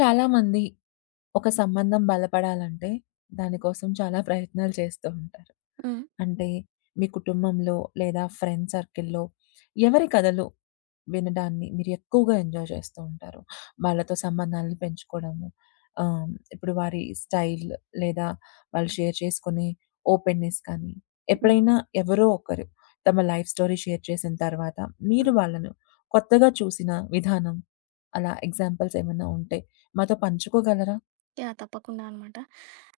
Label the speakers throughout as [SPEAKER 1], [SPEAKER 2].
[SPEAKER 1] చాలామంది ఒక సంబంధం బలపడాలంటే దానికోసం చాలా ప్రయత్నాలు చేస్తూ ఉంటారు.
[SPEAKER 2] హ్మ్.
[SPEAKER 1] అంటే మీ కుటుంబంలో లేదా ఫ్రెండ్ సర్కిల్‌లో ఎవరి కథలు వినడాన్ని మీరు ఎక్కువగా ఎంజాయ్ చేస్తూ ఉంటారు? వాళ్ళతో సంబంధాలను పెంచుకోవడము, ఇప్పుడు వారి స్టైల్ లేదా వాళ్ళు షేర్ చేసుకునే ఓపెన్‌నెస్ కానీ,
[SPEAKER 2] హ్మ్.
[SPEAKER 1] ఎప్పుడైనా ఎవరో ఒకరు తమ లైఫ్ స్టోరీ షేర్ చేసిన తర్వాత మీరు
[SPEAKER 2] హ్మ్.
[SPEAKER 1] వాళ్ళను కొత్తగా చూసిన విధానం అలా ఎగ్జాంపుల్స్ ఏమన్నా ఉంటే మాతో పంచుకోగలరా?
[SPEAKER 2] యాహ్! తప్పకుండా అనమాట.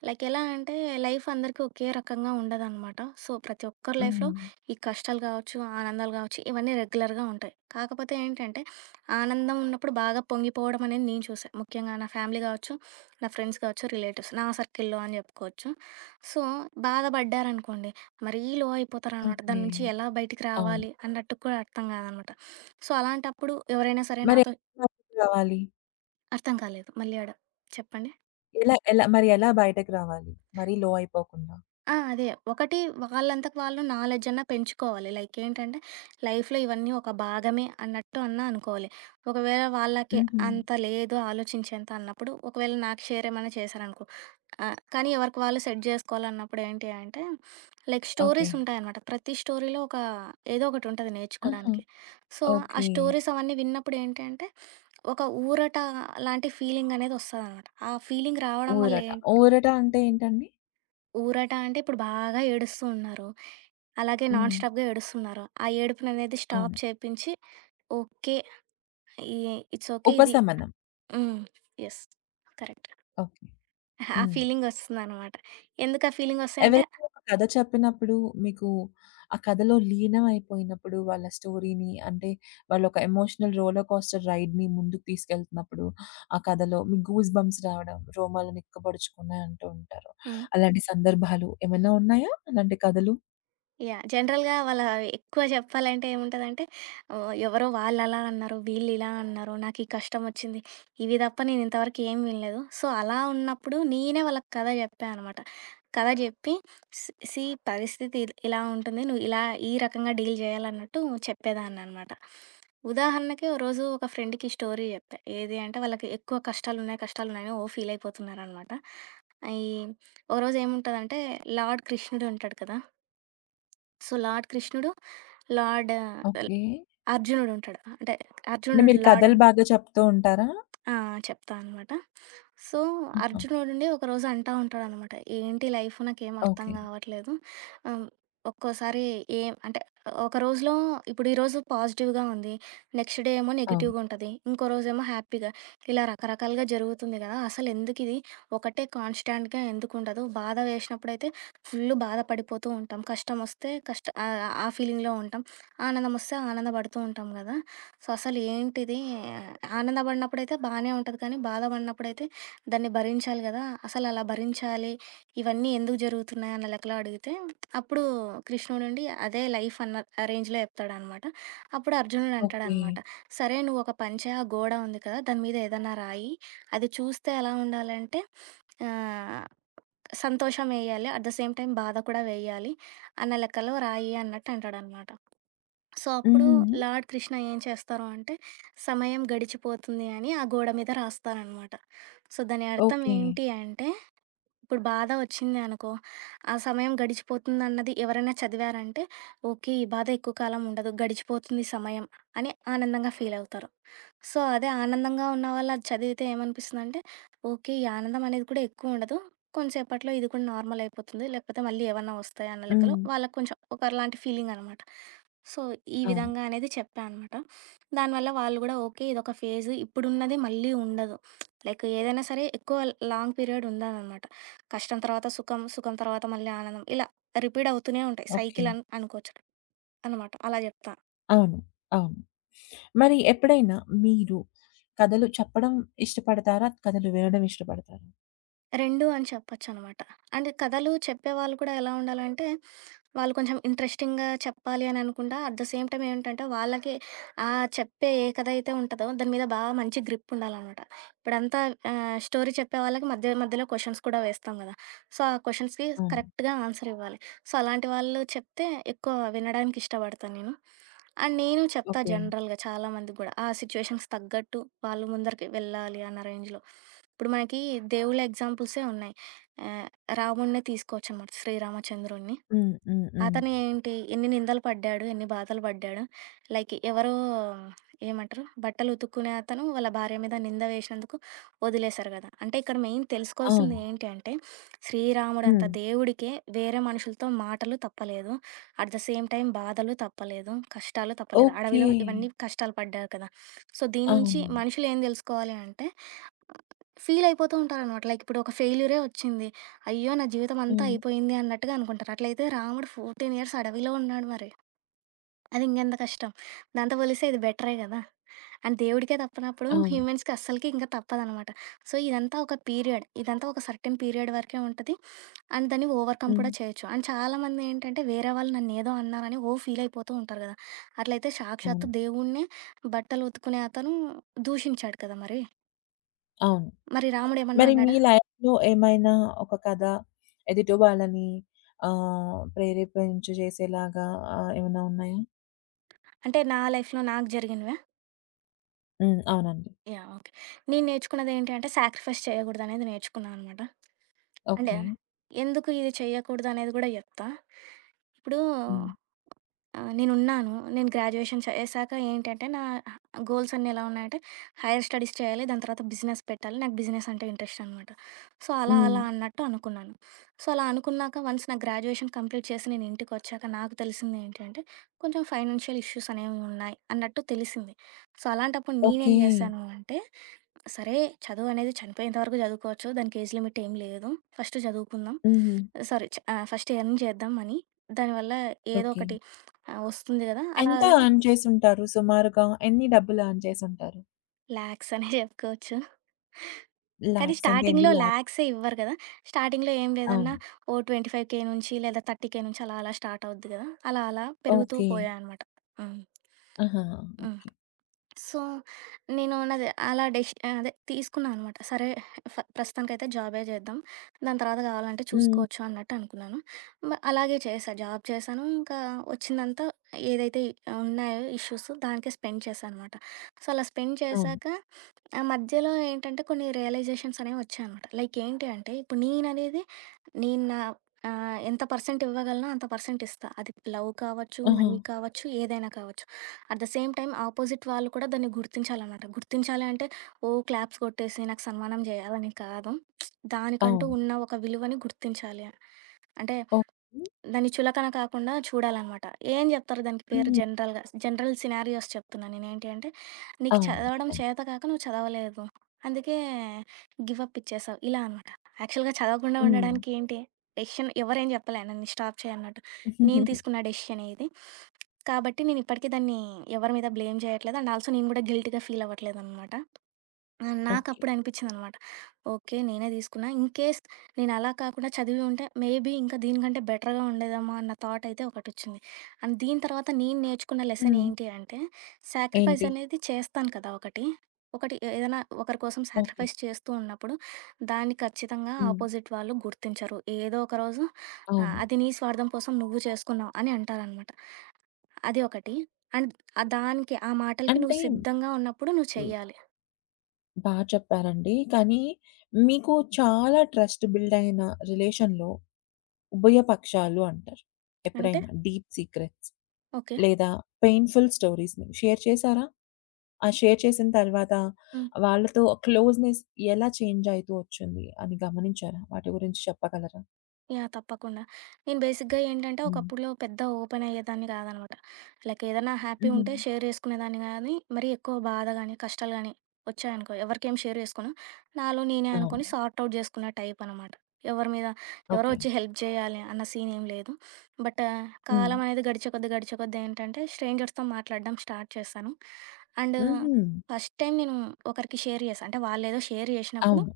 [SPEAKER 2] లైక్ ఎలా అంటే లైఫ్ అందరికీ ఒకే రకంగా ఉండదనమాట. సో, ప్రతి ఒక్కరి లైఫ్‌లో
[SPEAKER 1] హ్మ్.
[SPEAKER 2] ఈ కష్టాలు గావచ్చు, ఆనందాలు గావచ్చు ఇవన్నీ రెగ్యులర్‌గా ఉంటాయి. కాకపోతే ఏంటంటే ఆనందం ఉన్నప్పుడు బాగా పొంగిపోవడం అనేది నేను చూసా. ముఖ్యంగా నా ఫ్యామిలీ గావచ్చు, నా ఫ్రెండ్స్ గావచ్చు, రిలేటివ్స్ నా సర్కిల్‌లో అని చెప్పుకోవచ్చు. సో, బాధపడ్డారనుకోండి మరీ లో అయిపోతారనమాట.
[SPEAKER 1] ఓకే.
[SPEAKER 2] దాని నుంచి ఎలా బయటికి
[SPEAKER 1] అవును.
[SPEAKER 2] రావాలి అన్నట్టు కూడా అర్థం కాదనమాట. సో, అలాంటప్పుడు ఎవరైనా సరే
[SPEAKER 1] మరి
[SPEAKER 2] నాతో
[SPEAKER 1] ఎవరు కావాలి?
[SPEAKER 2] అర్థం కాలేదు మళ్ళీ ఆడ చెప్పండి?
[SPEAKER 1] ఎలా ఎలా మరి ఎలా బయటకి రావాలి? మరీ లో అయిపోకుండా?
[SPEAKER 2] ఆ! అదే. ఒకటి వాళ్ళంతకు వాళ్ళు నాలెడ్జ్ అన్నా పెంచుకోవాలి. లైక్ ఏంటంటే, లైఫ్‌లో ఇవన్నీ ఒక భాగమే అన్నట్టు అన్నా అనుకోవాలి. ఒకవేళ వాళ్ళకి
[SPEAKER 1] హుహు.
[SPEAKER 2] అంత లేదు ఆలోచించేంత అన్నప్పుడు, ఒకవేళ నాకు షేర్ ఏమన్నా చేశారనుకో కానీ ఎవరికి వాళ్ళు సెట్ జేసుకోవాలన్నప్పుడు ఏంటి అంటే, లైక్
[SPEAKER 1] ఓకే.
[SPEAKER 2] స్టోరీస్ ఉంటాయనమాట. ప్రతి స్టోరీలో ఒక ఏదో ఒకటుంటది
[SPEAKER 1] ఆహా!
[SPEAKER 2] నేర్చుకోడానికి. సో, ఆ
[SPEAKER 1] ఓకే.
[SPEAKER 2] స్టోరీస్ అవన్నీ విన్నప్పుడు ఏంటి అంటే, ఒక ఊరట లాంటి ఫీలింగనేది ఒస్తదనమాట. ఆ ఫీలింగ్ రావడం వల్ల
[SPEAKER 1] ఊరట.
[SPEAKER 2] ఏంటి
[SPEAKER 1] ఊరట అంటే ఏంటండి?
[SPEAKER 2] ఊరట అంటే ఇప్పుడు బాగా ఏడుస్తూ ఉన్నారు. అలాగే నాన్
[SPEAKER 1] హ్మ్.
[SPEAKER 2] స్టాప్‌గా ఏడుస్తున్నారు. ఆ ఏడుపుననేది స్టాప్
[SPEAKER 1] అవును.
[SPEAKER 2] చేపించి ఓకే. ఈ ఇట్స్ ఓకే. ఇది
[SPEAKER 1] ఉపశమనం.
[SPEAKER 2] హ్మ్. యెస్. కరెక్ట్.
[SPEAKER 1] ఓకే.
[SPEAKER 2] ఆ
[SPEAKER 1] హ్మ్.
[SPEAKER 2] ఫీలింగొస్తుందనమాట. ఎందుకు ఆ ఫీలింగొస్తాయంటే
[SPEAKER 1] ఎవరైనా ఒక కథ చెప్పినప్పుడు మీకు ఆ కథలో లీనం అయిపోయినప్పుడు వాళ్ళ స్టోరీని అంటే వాళ్ళొక ఎమోషనల్ రోలర్ కోస్టర్ రైడ్‌ని ముందుకు తీసుకెళ్తున్నప్పుడు ఆ కథలో మీకు గూస్ బంప్స్ రావడం, రోమాలని ఎక్కపొడుచుకున్నాయి అంటూ ఉంటారు.
[SPEAKER 2] ఆ!
[SPEAKER 1] అలాంటి సందర్భాలు ఏమైనా ఉన్నాయా? అలాంటి కథలు?
[SPEAKER 2] యాహ్! జనరల్‌గా వాళ్ళ ఎక్కువ చెప్పాలంటే ఏముంటదంటే ఎవరో వాళ్ళలా అన్నారు, వీళ్ళిలా అన్నారు, నాకీ కష్టమొచ్చింది. ఇవి తప్ప నేనింతవరకు ఏం వినలేదు. సో, అలా ఉన్నప్పుడు నేనే వాళ్ళకి కథ చెప్పా అనమాట. కథ చెప్పి సి సీ పరిస్థితి ఇలా ఉంటుంది. నువ్వు ఇలా ఈ రకంగా డీల్ చేయాలన్నట్టు చెప్పేదాన్ననమాట. ఉదాహరణకి ఓ రోజు ఒక ఫ్రెండ్‌కి స్టోరీ చెప్పా. ఏది అంటే వాళ్ళకి ఎక్కువ కష్టాలున్నాయి, కష్టాలున్నాయని ఓ ఫీలైపోతున్నారనమాట. అయి ఓ రోజు ఏముంటదంటే లార్డ్ కృష్ణుడు ఉంటాడు కదా! సో, లార్డ్ కృష్ణుడు, లార్డ్ ఆహ్,
[SPEAKER 1] ఓకే.
[SPEAKER 2] అర్జునుడుంటాడు. అంటే
[SPEAKER 1] అంటే
[SPEAKER 2] అర్జునుడు
[SPEAKER 1] మీరు
[SPEAKER 2] లార్డ్
[SPEAKER 1] కథలు బాగా చెప్తూ ఉంటారా?
[SPEAKER 2] ఆ! చెప్తా అనమాట. సో,
[SPEAKER 1] ఆహా!
[SPEAKER 2] అర్జునుడుండి ఒకరోజు అంటా ఉంటాడనమాట. ఏంటి లైఫ్ నాకేం అర్థం
[SPEAKER 1] ఓకే.
[SPEAKER 2] కావట్లేదు. ఆహ్, ఒక్కోసారి ఏం అంటే ఒక రోజులో ఇప్పుడు ఈరోజు పాజిటివ్‌గా ఉంది. నెక్స్ట్ డే ఏమో
[SPEAKER 1] అవును.
[SPEAKER 2] నెగెటివ్‌గా ఉంటది. ఇంకో రోజేమో హ్యాపీగా. ఇలా రకరకాలుగా జరుగుతుంది కదా! అసలెందుకిది? ఒకటే కాన్‌స్టాంట్‌గా ఎందుకుండదు? బాధ వేసినప్పుడైతే ఫుల్లు బాధపడిపోతూ ఉంటాం. కష్టమొస్తే ఆ ఫీలింగ్‌లో ఉంటాం. ఆనందమొస్తే ఆనందపడుతూ ఉంటాం కదా! సో, అసలు ఏంటిది ఆనందపడినప్పుడైతే బానే ఉంటది. కానీ బాధపడినప్పుడైతే దాన్ని భరించాలి గదా! అసలు అలా భరించాలి, ఇవన్నీ ఎందుకు జరుగుతున్నాయి అన్న లెక్కలో అడిగితే, అప్పుడు కృష్ణుడుండి అదే లైఫ్ అన్న రేంజ్‌లో చెప్తాడనమాట. అప్పుడు అర్జునుడు
[SPEAKER 1] ఓకే.
[SPEAKER 2] అంటాడనమాట, "సరే నువ్వు ఒక పని చెయి, ఆ గోడ ఉంది కదా! దాని మీద ఏదన్నా రాయి. అది చూస్తే ఎలా ఉండాలంటే ఆహ్, సంతోషం ఎయ్యాలి. అట్ ద సేమ్ టైమ్ బాధ కూడా వెయ్యాలి" అన్న లెక్కలో రాయి అన్నట్టు అంటాడనమాట. సో, అప్పుడు
[SPEAKER 1] హుహు.
[SPEAKER 2] లార్డ్ కృష్ణ ఏం చేస్తారు అంటే, సమయం గడిచిపోతుంది అని ఆ గోడ మీద రాస్తారనమాట. సో, దాని అర్థం
[SPEAKER 1] ఓకే.
[SPEAKER 2] ఏంటి అంటే, ఇప్పుడు బాధ వచ్చింది అనుకో, ఆ సమయం గడిచిపోతుందన్నది ఎవరైనా చదివారంటే, ఓకే. ఈ బాధ ఎక్కువ కాలం ఉండదు, గడిచిపోతుంది సమయం అని ఆనందంగా ఫీలవుతారు. సో, అదే ఆనందంగా ఉన్నవాళ్ళు అది చదివితే ఏమనిపిస్తుందంటే, ఓకే. ఈ ఆనందం అనేది కూడా ఎక్కువుండదు. కొంసేపట్లో ఇది కూడా నార్మల్ అయిపోతుంది. లేకపోతే మళ్ళీ ఏవన్నా వస్తాయి అన్న లెక్కలో
[SPEAKER 1] హ్మ్.
[SPEAKER 2] వాళ్ళకి కొంచెం ఒకలాంటి ఫీలింగనమాట. సో, ఈ
[SPEAKER 1] అవును.
[SPEAKER 2] విధంగా అనేది చెప్పా అనమాట. దానివల్ల వాళ్ళు గూడా ఓకే. ఇదొక ఫేజు. ఇప్పుడున్నది మళ్ళీ ఉండదు. లైక్ ఏదైనా సరే ఎక్కువ లాంగ్ పీరియడ్ ఉండాలనమాట. కష్టం తర్వాత సుఖం, సుఖం తర్వాత మళ్ళీ ఆనందం. ఇలా రిపీట్ అవుతూనే ఉంటాయి.
[SPEAKER 1] ఓకే.
[SPEAKER 2] సైకిల్ అనుకోవచ్చు అనమాట. అలా జెప్తా.
[SPEAKER 1] అవును. అవును. మరి ఎప్పుడైనా మీరు కథలు చెప్పడం ఇష్టపడతారా? కథలు వినడం ఇష్టపడతారా?
[SPEAKER 2] 2 అని చెప్పొచ్చనమాట. అండ్ కథలు చెప్పేవాళ్ళు కూడా ఎలా ఉండాలంటే, వాళ్ళు కొంచెం ఇంట్రెస్టింగ్‌గా చెప్పాలి అని అనుకుండా, అట్ ద సేమ్ టైమ్ ఏంటంటే, వాళ్ళకి ఆ చెప్పే ఏ కథ అయితే ఉంటదో దాని మీద బాగా మంచి గ్రిప్ ఉండాలనమాట. ఇప్పుడంతా స్టోరీ చెప్పే వాళ్ళకి మధ్య మధ్యలో క్వెషన్స్ కూడా వేస్తాం కదా! సో, ఆ క్వెషన్స్‌కి
[SPEAKER 1] అవును.
[SPEAKER 2] కరెక్ట్‌గా ఆన్సర్ ఇవ్వాలి. సో, అలాంటి వాళ్ళు చెప్తే ఎక్కువ వినడానికి ఇష్టపడతాను నేను. అండ్ నేను చెప్తా
[SPEAKER 1] ఓకే.
[SPEAKER 2] జనరల్‌గా చాలా మందికి గూడా. ఆ సిచ్యుయేషన్‌కి తగ్గట్టు వాళ్ళు ముందరికి వెళ్ళాలి అన్న రేంజ్‌లో. ఇప్పుడు మనకి దేవుళ్ళ ఎగ్జాంపుల్సే ఉన్నాయి. ఆహ్, రాముడినే తీసుకోవచ్చనమాట శ్రీరామచంద్రుడిని.
[SPEAKER 1] హ్మ్. హ్మ్. హ్మ్.
[SPEAKER 2] అతను ఏంటి ఎన్ని నిందలు పడ్డాడు, ఎన్ని బాధలు పడ్డాడు. లైక్ ఎవరో ఏమంటారు బట్టలు ఉతుక్కునే అతను వాళ్ళ భార్య మీద నింద వేసినందుకు వదిలేశారు గదా! అంటే ఇక్కడ మెయిన్ తెలుసుకోవాల్సింది
[SPEAKER 1] అవును.
[SPEAKER 2] ఏంటి అంటే శ్రీరాముడంత
[SPEAKER 1] హ్మ్.
[SPEAKER 2] దేవుడికే వేరే మనుషులతో మాటలు తప్పలేదు. అట్ ద సేమ్ టైం బాధలు తప్పలేదు. కష్టాలు తప్పలేదు.
[SPEAKER 1] ఓకే.
[SPEAKER 2] అడవిలో ఇవన్నీ కష్టాలు పడ్డారు కదా! సో, దీని నుంచి
[SPEAKER 1] అవును.
[SPEAKER 2] మనుషులు ఏం తెలుసుకోవాలి అంటే ఫీల్ అయిపోతూ ఉంటారనమాట. లైక్ ఇప్పుడు ఒక ఫెయిల్యూరే వచ్చింది. అయ్యో! నా జీవితం అంతా
[SPEAKER 1] హ్మ్.
[SPEAKER 2] అయిపోయింది అన్నట్టుగా అనుకుంటారు. అట్లయితే రాముడు 14 ఇయర్స్ అడవిలో ఉన్నాడు మరి. అది ఇంకెంత కష్టం. దాంతో పోలిస్తే ఇది బెటరే గదా! అండ్ దేవుడికే తప్పనప్పుడు
[SPEAKER 1] అవును.
[SPEAKER 2] హ్యూమన్స్‌కి అస్సలకి ఇంక తప్పదనమాట. సో, ఇదంతా ఒక పీరియడ్. ఇదంతా ఒక సర్టెన్ పీరియడ్ వరకే ఉంటది. అండ్ దాన్ని ఓవర్‌కమ్
[SPEAKER 1] హ్మ్.
[SPEAKER 2] కూడా చేయొచ్చు. అండ్ చాలామంది ఏంటంటే వేరే వాళ్ళు నన్నేదో అన్నారని ఓ ఫీల్ అయిపోతూ ఉంటారు గదా! అట్లయితే
[SPEAKER 1] అవును.
[SPEAKER 2] సాక్షాత్తు దేవుడినే బట్టలు ఉతుకునే అతను దూషించాడు కదా మరి.
[SPEAKER 1] అవును.
[SPEAKER 2] మరి రాముడేమన్నా
[SPEAKER 1] మరి మీ
[SPEAKER 2] అన్నాడా?
[SPEAKER 1] లైఫ్‌లో ఏమైనా ఒక కథ ఎదుటి వాళ్ళని ప్రేరేపించు చేసేలాగా ఏమన్నా ఉన్నాయా?
[SPEAKER 2] అంటే నా లైఫ్‌లో నాకు జరిగినవా?
[SPEAKER 1] హ్మ్. అవునండి.
[SPEAKER 2] యాహ్! ఓకే. నేను నేర్చుకున్నదేంటి అంటే సాక్రిఫైస్ చేయకూడదనేది నేర్చుకున్నా అనమాట. అంటే
[SPEAKER 1] ఓకే.
[SPEAKER 2] ఎందుకు ఇది చేయకూడదనేది గూడా జెప్తా. ఇప్పుడు
[SPEAKER 1] హ్మ్.
[SPEAKER 2] ఆ! నేనున్నాను. నేను గ్రాడ్యుయేషన్ చేశాక ఏంటంటే, నా గోల్స్ అన్నీ ఎలా ఉన్నాయంటే, హైర్ స్టడీస్ చేయాలి. దాని తర్వాత బిజినెస్ పెట్టాలి. నాకు బిజినెస్ అంటే ఇంట్రెస్ట్ అనమాట. సో, అలా
[SPEAKER 1] హ్మ్.
[SPEAKER 2] అలా అన్నట్టు అనుకున్నాను. సో, అలా అనుకున్నాక వన్స్ నా గ్రాడ్యుయేషన్ కంప్లీట్ చేసి నేను ఇంటికొచ్చాక నాకు తెలిసింది ఏంటి అంటే, కొంచెం ఫైనాన్షియల్ ఇష్యూస్ అనేవి ఉన్నాయి అన్నట్టు తెలిసింది. సో, అలాంటప్పుడు నేనేం
[SPEAKER 1] ఓకే.
[SPEAKER 2] చేశాను అంటే, సరే చదువు అనేది చనిపోయేంత వరకు చదువుకోవచ్చు. దానికి ఏజ్ లిమిట్ ఏం లేదు. ఫస్ట్ చదువుకుందాం.
[SPEAKER 1] హుహు.
[SPEAKER 2] సారీ ఫస్ట్ ఎర్న్ చేద్దాం మనీ. దానివల్ల ఏదో
[SPEAKER 1] ఓకే.
[SPEAKER 2] ఒకటి ఆ! వస్తుంది గదా! అలా
[SPEAKER 1] ఎంత
[SPEAKER 2] అలాగా
[SPEAKER 1] ఎర్న్ చేసుంటారు సుమారుగా? ఎన్ని డబ్బులు ఎర్న్ చేసుంటారు?
[SPEAKER 2] లాక్స్ అనే జెప్పుకోవచ్చు. కానీ
[SPEAKER 1] లాక్స్ అంటే ఎన్ని
[SPEAKER 2] స్టార్టింగ్‌లో
[SPEAKER 1] లాక్స్?
[SPEAKER 2] లాక్సే ఇవ్వరు గదా! స్టార్టింగ్‌లో ఏం లేదన్నా
[SPEAKER 1] అవును.
[SPEAKER 2] ఓ 25,000 నుంచి లేదా 30,000 నుంచి అలా అలా స్టార్ట్ అవుద్ది గదా! అలా అలా పెరుగుతూ
[SPEAKER 1] ఓకే.
[SPEAKER 2] పోయాయనమాట. హ్మ్.
[SPEAKER 1] ఆహా!
[SPEAKER 2] హ్మ్.
[SPEAKER 1] ఓకే.
[SPEAKER 2] సో, నేను నాది అలా డెసి అదే తీసుకున్నా అనమాట. సరే ప్రస్తుతానికైతే జాబే చేద్దాం. దాని తర్వాత కావాలంటే
[SPEAKER 1] హ్మ్.
[SPEAKER 2] చూసుకోవచ్చు అన్నట్టు అనుకున్నాను. అలాగే చేశా. జాబ్ చేశాను. ఇంకా వచ్చిందంతా ఏదైతే ఉన్నాయో ఇష్యూస్ దానికే స్పెండ్ చేశా అనమాట. సో, అలా స్పెండ్
[SPEAKER 1] అవును.
[SPEAKER 2] చేశాక ఆ మధ్యలో ఏంటంటే కొన్ని రియలైజేషన్స్ అనేవి వచ్చాయనమాట. లైక్ ఏంటి అంటే ఇప్పుడు నేననేది నేను నా ఎంత పర్సెంట్ ఇవ్వగలనో అంత పర్సెంట్ ఇస్తా. అది లవ్ కావచ్చు,
[SPEAKER 1] ఆహా!
[SPEAKER 2] మనీ కావచ్చు, ఏదైనా కావచ్చు. At the same time opposite వాళ్ళు కూడా దాన్ని గుర్తించాలన్నమాట. గుర్తించాలి అంటే, ఓ క్లాప్స్ కొట్టేసి నాకు సన్మానం చేయాలని కాదు. దానికంటూ
[SPEAKER 1] అవును.
[SPEAKER 2] ఉన్న ఒక విలువని గుర్తించాలి. అంటే
[SPEAKER 1] ఓకే.
[SPEAKER 2] దాన్ని చులకన కాకుండా చూడాలన్నమాట. ఏం చెప్తారు దానికి పేరు
[SPEAKER 1] హ్మ్.
[SPEAKER 2] జనరల్‌గా? జనరల్ సినారియోస్ చెప్తున్నా నేనేంటి అంటే, నీకు
[SPEAKER 1] అవును.
[SPEAKER 2] చదవడం
[SPEAKER 1] చెప్పండి.
[SPEAKER 2] చేత కాక నువ్వు చదవలేదు. అందుకే గివ్ అప్ ఇచ్చేసావు. ఇలా అనమాట. యాక్చువల్‌గా చదవకుండా
[SPEAKER 1] హ్మ్.
[SPEAKER 2] ఉండడానికి ఏంటి? డెసిషన్ ఎవరేం చెప్పలే నన్ను స్టాప్ చేయన్నట్టు. నేను తీసుకున్న డెసిషనే ఇది. కాబట్టి నేనిప్పటికి దాన్ని ఎవరి మీద బ్లేమ్ చేయట్లేదు. అండ్ ఆల్సో నేను గూడా గిల్టీ‌గా ఫీల్ అవ్వట్లేదనమాట. ఆ!
[SPEAKER 1] ఓకే.
[SPEAKER 2] నాకప్పుడు అనిపిచ్చిందనమాట. ఓకే. నేనే తీసుకున్నా. ఇన్‌కేస్ నేనలా కాకుండా చదివి ఉంటే మేబీ ఇంకా దీనికంటే బెటర్‌గా ఉండేదేమో అన్న థాట్ అయితే ఒకటొచ్చింది. అండ్ దీని తర్వాత నేను నేర్చుకున్న లెసన్
[SPEAKER 1] హ్మ్.
[SPEAKER 2] ఏంటి అంటే, సాక్రిఫైస్
[SPEAKER 1] ఏంటి?
[SPEAKER 2] అనేది చేస్తాను కదా ఒకటి. ఒకటి ఏదైనా ఒకరి కోసం
[SPEAKER 1] ఓకే.
[SPEAKER 2] సాక్రిఫైస్ చేస్తూ ఉన్నప్పుడు, దాన్ని ఖచ్చితంగా
[SPEAKER 1] హ్మ్.
[SPEAKER 2] ఆపోజిట్ వాళ్ళు గుర్తించరు. ఏదో ఒక రోజు
[SPEAKER 1] అవును.
[SPEAKER 2] అది నీ స్వార్థం కోసం నువ్వు చేసుకున్నావు అని అంటారనమాట. అది ఒకటి. అండ్ దానికి ఆ మాటలకి
[SPEAKER 1] అంటే
[SPEAKER 2] నువ్వు సిద్ధంగా ఉన్నప్పుడు నువ్వు
[SPEAKER 1] హ్మ్.
[SPEAKER 2] చెయ్యాలి.
[SPEAKER 1] బా చెప్పారండి. కానీ మీకు చాలా ట్రస్ట్ బిల్డ్ అయిన రిలేషన్‌లో ఉభయపక్షాలు అంటారు.
[SPEAKER 2] అంటే
[SPEAKER 1] ఎప్పుడైనా డీప్ సీక్రెట్స్
[SPEAKER 2] ఓకే.
[SPEAKER 1] లేదా పెయిన్‌ఫుల్ స్టోరీస్‌ని షేర్ చేశారా? ఆ షేర్ చేసిన తర్వాత
[SPEAKER 2] హ్మ్.
[SPEAKER 1] వాళ్ళతో క్లోజ్‌నెస్ ఎలా చేంజ్ అయితూ వచ్చింది అని గమనించారా? వాటి గురించి చెప్పగలరా?
[SPEAKER 2] యాహ్! తప్పకుండా. నేను బేసిక్‌గా ఏంటంటే,
[SPEAKER 1] హ్మ్.
[SPEAKER 2] ఒకప్పుడులో పెద్ద ఓపెన్ అయ్యేదాన్ని కాదనమాట. లైక్ ఏదన్నా హ్యాపీ
[SPEAKER 1] హుహు.
[SPEAKER 2] ఉంటే షేర్ చేసుకునేదాన్ని గానీ, మరీ ఎక్కువ బాధ గానీ, కష్టాలు గానీ వచ్చాయనుకో, ఎవరికేం షేర్ చేసుకోను. నాలో నేనే
[SPEAKER 1] అవును.
[SPEAKER 2] అనుకోని సార్ట్ ఔట్ చేసుకున్న టైప్ అనమాట. ఎవరి మీద ఎవరో
[SPEAKER 1] ఓకే.
[SPEAKER 2] వచ్చి హెల్ప్ చేయాలి అన్న సీన్ ఏం లేదు. బట్
[SPEAKER 1] హ్మ్.
[SPEAKER 2] కాలం అనేది గడిచే కొద్దీ, గడిచే కొద్దీ ఏంటంటే, స్ట్రేంజర్స్‌తో మాట్లాడడం స్టార్ట్ చేశాను. అండ్
[SPEAKER 1] హుహు.
[SPEAKER 2] ఫస్ట్ టైమ్ నేను ఒకరికి షేర్ చేశా. అంటే వాళ్ళేదో షేర్ చేసినప్పుడు,
[SPEAKER 1] అవును.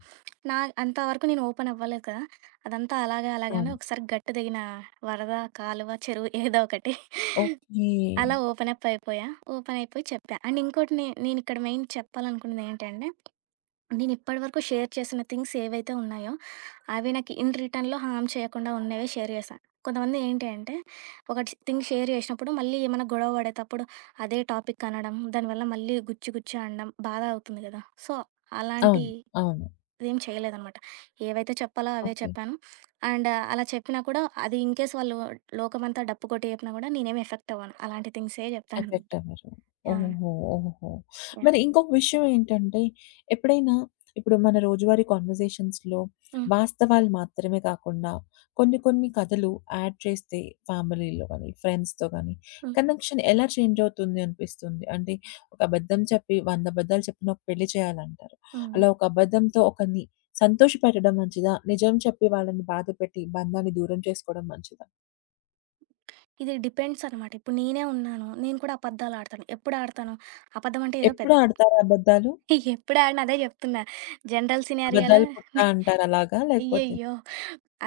[SPEAKER 2] నా అంతవరకు నేను ఓపెన్ అవ్వలేదు కదా! అదంతా అలాగా అలాగనే
[SPEAKER 1] అవును.
[SPEAKER 2] ఒకసారి గట్టు దిగిన వరద, కాలువ, చెరువు ఏదో ఒకటి.
[SPEAKER 1] ఓకే.
[SPEAKER 2] అలా ఓపెన్ అప్ అయిపోయా. ఓపెన్ అయిపోయి చెప్పా. అండ్ ఇంకోటి నేనిక్కడ మెయిన్ చెప్పాలనుకున్నది ఏంటంటే నేను ఇప్పటివరకు షేర్ చేసిన థింగ్స్ ఏవైతే ఉన్నాయో, అవి నాకు ఇన్ రిటర్న్‌లో హార్మ్ చేయకుండా ఉన్నవే షేర్ చేశా. కొంతమంది ఏంటి అంటే, ఒకటి థింగ్ షేర్ చేసినప్పుడు మళ్ళీ ఏమైనా గొడవ పడేటప్పుడు అదే టాపిక్ అనడం, దానివల్ల మళ్ళీ గుచ్చి గుచ్చి అనడం బాధ అవుతుంది కదా! సో, అలాంటి
[SPEAKER 1] అవును. అవును.
[SPEAKER 2] ఏం చేయలేదనమాట. ఏవైతే చెప్పాలో అవే
[SPEAKER 1] ఓకే.
[SPEAKER 2] చెప్పాను. అండ్ అలా చెప్పినా కూడా అది ఇన్‌కేస్ వాళ్ళు లోకమంతా డప్పు కొట్టి చెప్పినా కూడా నేనేమి ఎఫెక్ట్ అవ్వను. అలాంటి థింగ్సే చెప్తాననమాట.
[SPEAKER 1] ఎఫెక్ట్ అవ్వరు.
[SPEAKER 2] ఆ!
[SPEAKER 1] ఓహోహో! ఓహోహో!
[SPEAKER 2] యాహ్!
[SPEAKER 1] మరి ఇంకొక విషయం ఏంటంటే, ఎప్పుడైనా ఇప్పుడు మన రోజువారీ కన్వర్జేషన్స్‌లో
[SPEAKER 2] హ్మ్.
[SPEAKER 1] వాస్తవాలు మాత్రమే కాకుండా, కొన్ని కొన్ని కథలు యాడ్ చేస్తే ఫ్యామిలీలో గాని, ఫ్రెండ్స్‌తో గాని
[SPEAKER 2] హ్మ్.
[SPEAKER 1] కనెక్షన్ ఎలా చేంజ్ అవుతుంది అనిపిస్తుంది? అంటే ఒక అబద్ధం చెప్పి 100 అబద్ధాలు చెప్పిన ఒక పెళ్లి చేయాలంటారు.
[SPEAKER 2] హ్మ్.
[SPEAKER 1] అలా ఒక అబద్ధంతో ఒకరిని సంతోషపెట్టడం మంచిదా? నిజం చెప్పి వాళ్ళని బాధపెట్టి బంధాన్ని దూరం చేసుకోవడం మంచిదా?
[SPEAKER 2] ఇది డిపెండ్స్ అనమాట. ఇప్పుడు నేనే ఉన్నాను. నేను కూడా అబద్ధాలాడతాను. ఎప్పుడు ఆడతాను? అబద్ధం అంటే ఏదో
[SPEAKER 1] ఎప్పుడు
[SPEAKER 2] పెద్ద
[SPEAKER 1] ఆడతారా అబద్ధాలు?
[SPEAKER 2] ఎప్పుడు ఆడను అదే చెప్తున్నా. జనరల్ సినారియోలో
[SPEAKER 1] అబద్ధాల పుట్ట అంటారలాగా లేకపోతే?
[SPEAKER 2] అయ్యయ్యో!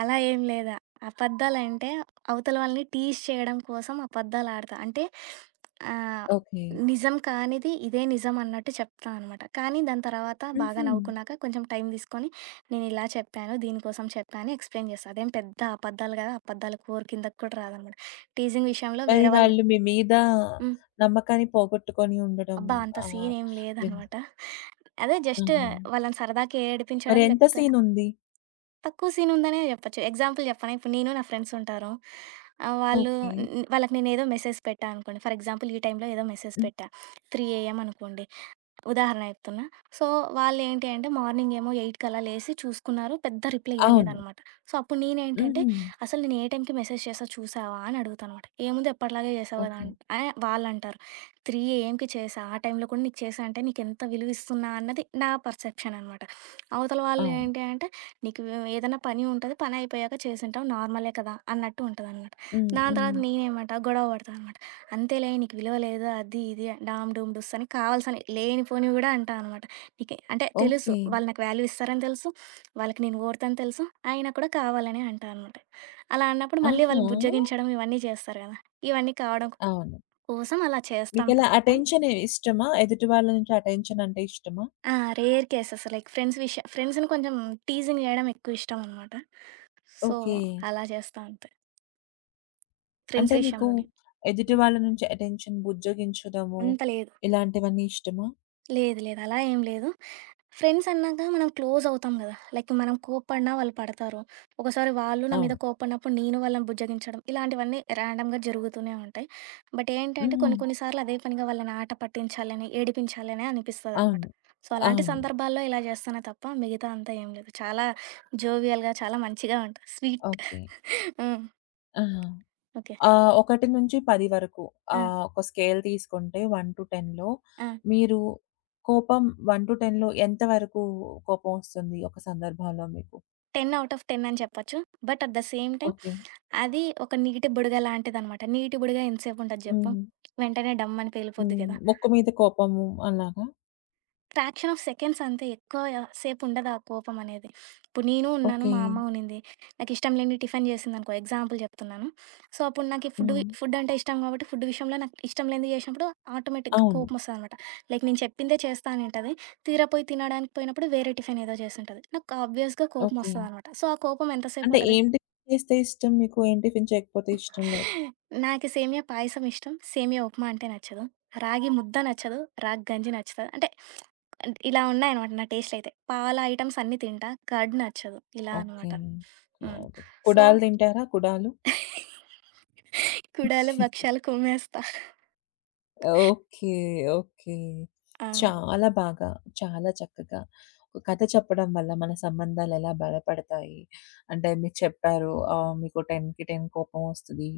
[SPEAKER 2] అలా ఏం లేదా? అబద్ధాలంటే అవతల వాళ్ళని టీజ్ చేయడం కోసం అబద్ధాలాడతా. అంటే ఆహ్,
[SPEAKER 1] ఓకే.
[SPEAKER 2] నిజం కానిది ఇదే నిజం అన్నట్టు చెప్తా అనమాట. కానీ దాని తర్వాత బాగా
[SPEAKER 1] హుహు.
[SPEAKER 2] నవ్వుకున్నాక కొంచెం టైం తీసుకొని నేనిలా చెప్పాను, దీనికోసం చెప్పా అని ఎక్స్‌ప్లెయిన్ చేస్తా. అదేం పెద్ద అబద్ధాలు కాదు. అబద్ధాల కోర్ కిందకి కూడా రాదనమాట. టీజింగ్ విషయంలో
[SPEAKER 1] మరి
[SPEAKER 2] వేరే వాళ్ళు
[SPEAKER 1] వాళ్ళు మీ మీద
[SPEAKER 2] హ్మ్.
[SPEAKER 1] నమ్మకాన్ని పోగొట్టుకొని ఉండడం
[SPEAKER 2] అబ్బా! అంత
[SPEAKER 1] ఆహ్,
[SPEAKER 2] సీనేం
[SPEAKER 1] విన్
[SPEAKER 2] లేదనమాట. అదే జస్ట్
[SPEAKER 1] ఆహా!
[SPEAKER 2] వాళ్ళని సరదాకి
[SPEAKER 1] మరి
[SPEAKER 2] ఏడిపించడం,
[SPEAKER 1] ఎంత
[SPEAKER 2] లేకపోతే
[SPEAKER 1] సీనుంది?
[SPEAKER 2] తక్కువ సీనుందనే జెప్పొచ్చు. ఎగ్జాంపుల్ జెప్పనా? ఇప్పుడు నేను నా ఫ్రెండ్స్ ఉంటారు. వాళ్ళు
[SPEAKER 1] ఓకే.
[SPEAKER 2] న్ న్ వాళ్ళకి నేనేదో మెసేజ్ పెట్టా అనుకోండి. ఫర్ ఎగ్జాంపుల్ ఈ టైంలో ఏదో మెసేజ్
[SPEAKER 1] హ్మ్.
[SPEAKER 2] పెట్టా. 3 ఏఎం అనుకోండి. ఉదాహరణ చెప్తున్నా. సో, వాళ్ళేంటి అంటే మార్నింగ్ ఏమో 8 కలా లేసి చూసుకున్నారు. పెద్ద రిప్లై
[SPEAKER 1] అవును.
[SPEAKER 2] ఇయ్యలేదనమాట. సో, అప్పుడు నేనేంటంటే,
[SPEAKER 1] హుహు.
[SPEAKER 2] "అసలు నేను ఏ టైంకి మెసేజ్ చేశా చూసావా?" అని అడుగుతానమాట. "ఏముంది ఎప్పటిలాగే చేసావు కదా"
[SPEAKER 1] ఓకే.
[SPEAKER 2] వాళ్ళంటారు. "3 ఏఎంకి చేశా. ఆ టైంలో కూడా నీకు చేశా అంటే నీకెంత విలువిస్తున్నా" అన్నది నా పర్సెప్షన్ అనమాట. అవతల వాళ్ళు
[SPEAKER 1] అవును.
[SPEAKER 2] ఏంటి అంటే, "నీకు ఏదైనా పని ఉంటది. పని అయిపోయాక చేసుంటావు. నార్మలే కదా" అన్నట్టు ఉంటదనమాట.
[SPEAKER 1] హ్మ్.
[SPEAKER 2] దాని తర్వాత
[SPEAKER 1] హ్మ్.
[SPEAKER 2] నేనేమంటా గొడవ పడతా అనమాట. అంతేలే నీకు విలువ లేదు అది ఇది డామ్ డూమ్ డూస్ అని కావాల్సిన లేనిపోనివి కూడా అంటా అనమాట. నీకే అంటే తెలుసు
[SPEAKER 1] ఓకే.
[SPEAKER 2] వాళ్ళు నాకు వాల్యూ ఇస్తారని తెలుసు. వాళ్ళకి నేను ఓర్తని తెలుసు. అయినా కూడా కావాలనే అంటా అనమాట. అలా అన్నప్పుడు మళ్ళీ
[SPEAKER 1] ఆహా!
[SPEAKER 2] వాళ్ళు బుజ్జగించడం ఇవన్నీ చేస్తారు కదా! ఇవన్నీ కావడం
[SPEAKER 1] అవును.
[SPEAKER 2] కోసం అలా చేస్తాం
[SPEAKER 1] మీకలా
[SPEAKER 2] తప్ప
[SPEAKER 1] అటెన్షన్ ఇష్టమా? ఎదుటి వాళ్ళ నుంచి అటెన్షన్ అంటే ఇష్టమా?
[SPEAKER 2] ఆ! రేర్ కేసెస్ లైక్ ఫ్రెండ్స్ ఫ్రెండ్స్‌ని కొంచెం టీజింగ్ చేయడం ఎక్కువ ఇష్టం అనమాట. So,
[SPEAKER 1] okay.
[SPEAKER 2] అలా చేస్తా అంతే.
[SPEAKER 1] అంటే
[SPEAKER 2] ఫ్రెండ్స్
[SPEAKER 1] మీకు
[SPEAKER 2] విషయంలోనే.
[SPEAKER 1] ఎదుటి వాళ్ళ నుంచి అటెన్షన్ బుజ్జగించడము
[SPEAKER 2] అంత లేదు.
[SPEAKER 1] ఇలాంటివన్నీ ఇష్టమా?
[SPEAKER 2] లేదు లేదు. అలా ఏం లేదు. ఫ్రెండ్స్ అన్నాక మనం క్లోజ్ అవుతాం గదా! లైక్ మనం కోప్పడినా వాళ్ళు పడతారు. ఒకసారి వాళ్ళు నా మీద
[SPEAKER 1] అవును.
[SPEAKER 2] కోప్పడినప్పుడు నేను వాళ్ళని బుజ్జగించడం ఇలాంటివన్నీ ర్యాండమ్‌గా జరుగుతూనే ఉంటాయి. బట్ ఏంటంటే
[SPEAKER 1] హ్మ్.
[SPEAKER 2] కొన్ని కొన్ని సార్లు అదే పనిగా వాళ్ళని ఆట పట్టించాలని, ఏడిపించాలని అనిపిస్తదనమాట.
[SPEAKER 1] అవును.
[SPEAKER 2] సో, అలాంటి
[SPEAKER 1] అవును.
[SPEAKER 2] సందర్భాల్లో ఇలా చేస్తానే తప్ప మిగతా అంతా ఏం లేదు. చాలా జోవియల్‌గా చాలా మంచిగా ఉంటా. స్వీట్.
[SPEAKER 1] ఓకే.
[SPEAKER 2] హ్మ్.
[SPEAKER 1] ఆహా!
[SPEAKER 2] ఓకే.
[SPEAKER 1] 1-10 వరకు
[SPEAKER 2] ఆ!
[SPEAKER 1] ఒక స్కేల్ తీసుకుంటే 1-10లో
[SPEAKER 2] ఆ!
[SPEAKER 1] మీరు కోపం 1-10లో ఎంత వరకు కోపం వస్తుంది ఒక సందర్భంలో మీకు?
[SPEAKER 2] 10 ఔట్ ఆఫ్ 10 అని చెప్పొచ్చు. But at the same time
[SPEAKER 1] okay.
[SPEAKER 2] అది ఒక నీటి బుడగ లాంటిదనమాట. నీటి బుడగ ఎంతసేపు ఉంటది జెప్పు?
[SPEAKER 1] హ్మ్.
[SPEAKER 2] వెంటనే డమ్ అని పేలిపోద్ది
[SPEAKER 1] హ్మ్.
[SPEAKER 2] కదా!
[SPEAKER 1] ముక్కు మీద కోపము అలాగా?
[SPEAKER 2] ఫ్రాక్షన్ ఆఫ్ సెకండ్స్ అంతే ఎక్కువ సేపు ఉండదు ఆ కోపం అనేది. ఇప్పుడు నేను ఉన్నాను,
[SPEAKER 1] ఓకే.
[SPEAKER 2] మా అమ్మ ఉన్నింది. నాకిష్టం లేని టిఫిన్ చేసిందనుకో ఎగ్జాంపుల్ చెప్తున్నాను. సో, అప్పుడు నాకు
[SPEAKER 1] హ్మ్.
[SPEAKER 2] ఫుడ్ అంటే ఇష్టం కాబట్టి ఫుడ్ విషయంలో నాకు ఇష్టం లేనిది చేసినప్పుడు ఆటోమేటిక్‌గా
[SPEAKER 1] అవును.
[SPEAKER 2] కోపం వస్తదనమాట. లైక్ నేను చెప్పిందే చేస్తా అని ఉంటది. తీరా పోయి తినడానికి పోయినప్పుడు వేరే టిఫిన్ ఏదో చేసుంటది. నాకు ఆబ్వియస్‌గా కోపం
[SPEAKER 1] ఓకే.
[SPEAKER 2] వస్తదనమాట. సో, ఆ కోపం ఎంతసేపు
[SPEAKER 1] అంటే
[SPEAKER 2] ఉంటది?
[SPEAKER 1] ఏం టిఫిన్ చేస్తే ఇష్టం మీకు? ఏం టిఫిన్ చేయకపోతే ఇష్టం లేదు?
[SPEAKER 2] నాకు సేమియా పాయసం ఇష్టం. సేమియా ఉప్మా అంటే నచ్చదు. రాగి ముద్ద నచ్చదు. రాగి గంజి నచ్చుతది. అంటే అంటే ఇలా ఉన్నాయనమాట నా టేస్ట్‌లయితే. పాల ఐటెమ్స్ అన్నీ తింటా. కర్డ్ నచ్చదు. ఇలా
[SPEAKER 1] ఓకే.
[SPEAKER 2] అనమాట. హ్మ్.
[SPEAKER 1] గుడ్.
[SPEAKER 2] సో,
[SPEAKER 1] కుడాలు తింటారా? కుడాలు?
[SPEAKER 2] కుడాలు, భక్షాలు కుమ్మేస్తా.
[SPEAKER 1] ఓకే. ఓకే.
[SPEAKER 2] ఆ!
[SPEAKER 1] చాలా బాగా, చాలా చక్కగా ఒక కథ చెప్పడం వల్ల మన సంబంధాలెలా బలపడతాయి. అంటే మీరు చెప్పారు మీకు 10కి 10 కోపం వస్తది.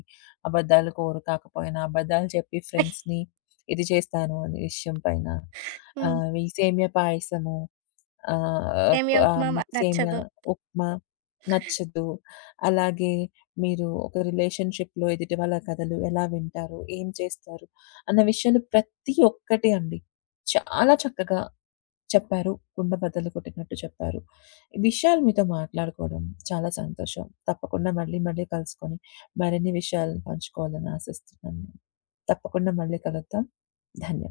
[SPEAKER 1] అబద్ధాలు కోరు కాకపోయినా అబద్ధాలు చెప్పి ఫ్రెండ్స్‌ని ఇది చేస్తాను అనే విషయం పైన.
[SPEAKER 2] హ్మ్.
[SPEAKER 1] ఈ సేమియా పాయసము ఆహ్, క్
[SPEAKER 2] సేమియా
[SPEAKER 1] ఆ
[SPEAKER 2] ఉప్మా
[SPEAKER 1] అమ్మకి సేమ్యా,
[SPEAKER 2] నచ్చదు.
[SPEAKER 1] ఉప్మా నచ్చదు. అలాగే మీరు ఒక రిలేషన్‌షిప్‌లో ఎదుటి వాళ్ళ కథలు ఎలా వింటారు? ఏం చేస్తారు? అన్న విషయాలు ప్రతి ఒక్కటి అండి. చాలా చక్కగా చెప్పారు. కుండ బద్దలు కొట్టినట్టు చెప్పారు. ఈ విషయాలు మీతో మాట్లాడుకోవడం చాలా సంతోషం. తప్పకుండా మళ్ళీ, మళ్ళీ కలుసుకొని మరిన్ని విషయాలను పంచుకోవాలని ఆశిస్తున్నాను. తప్పకుండా మళ్ళీ కలుద్దాం. ధన్యవాదాలు.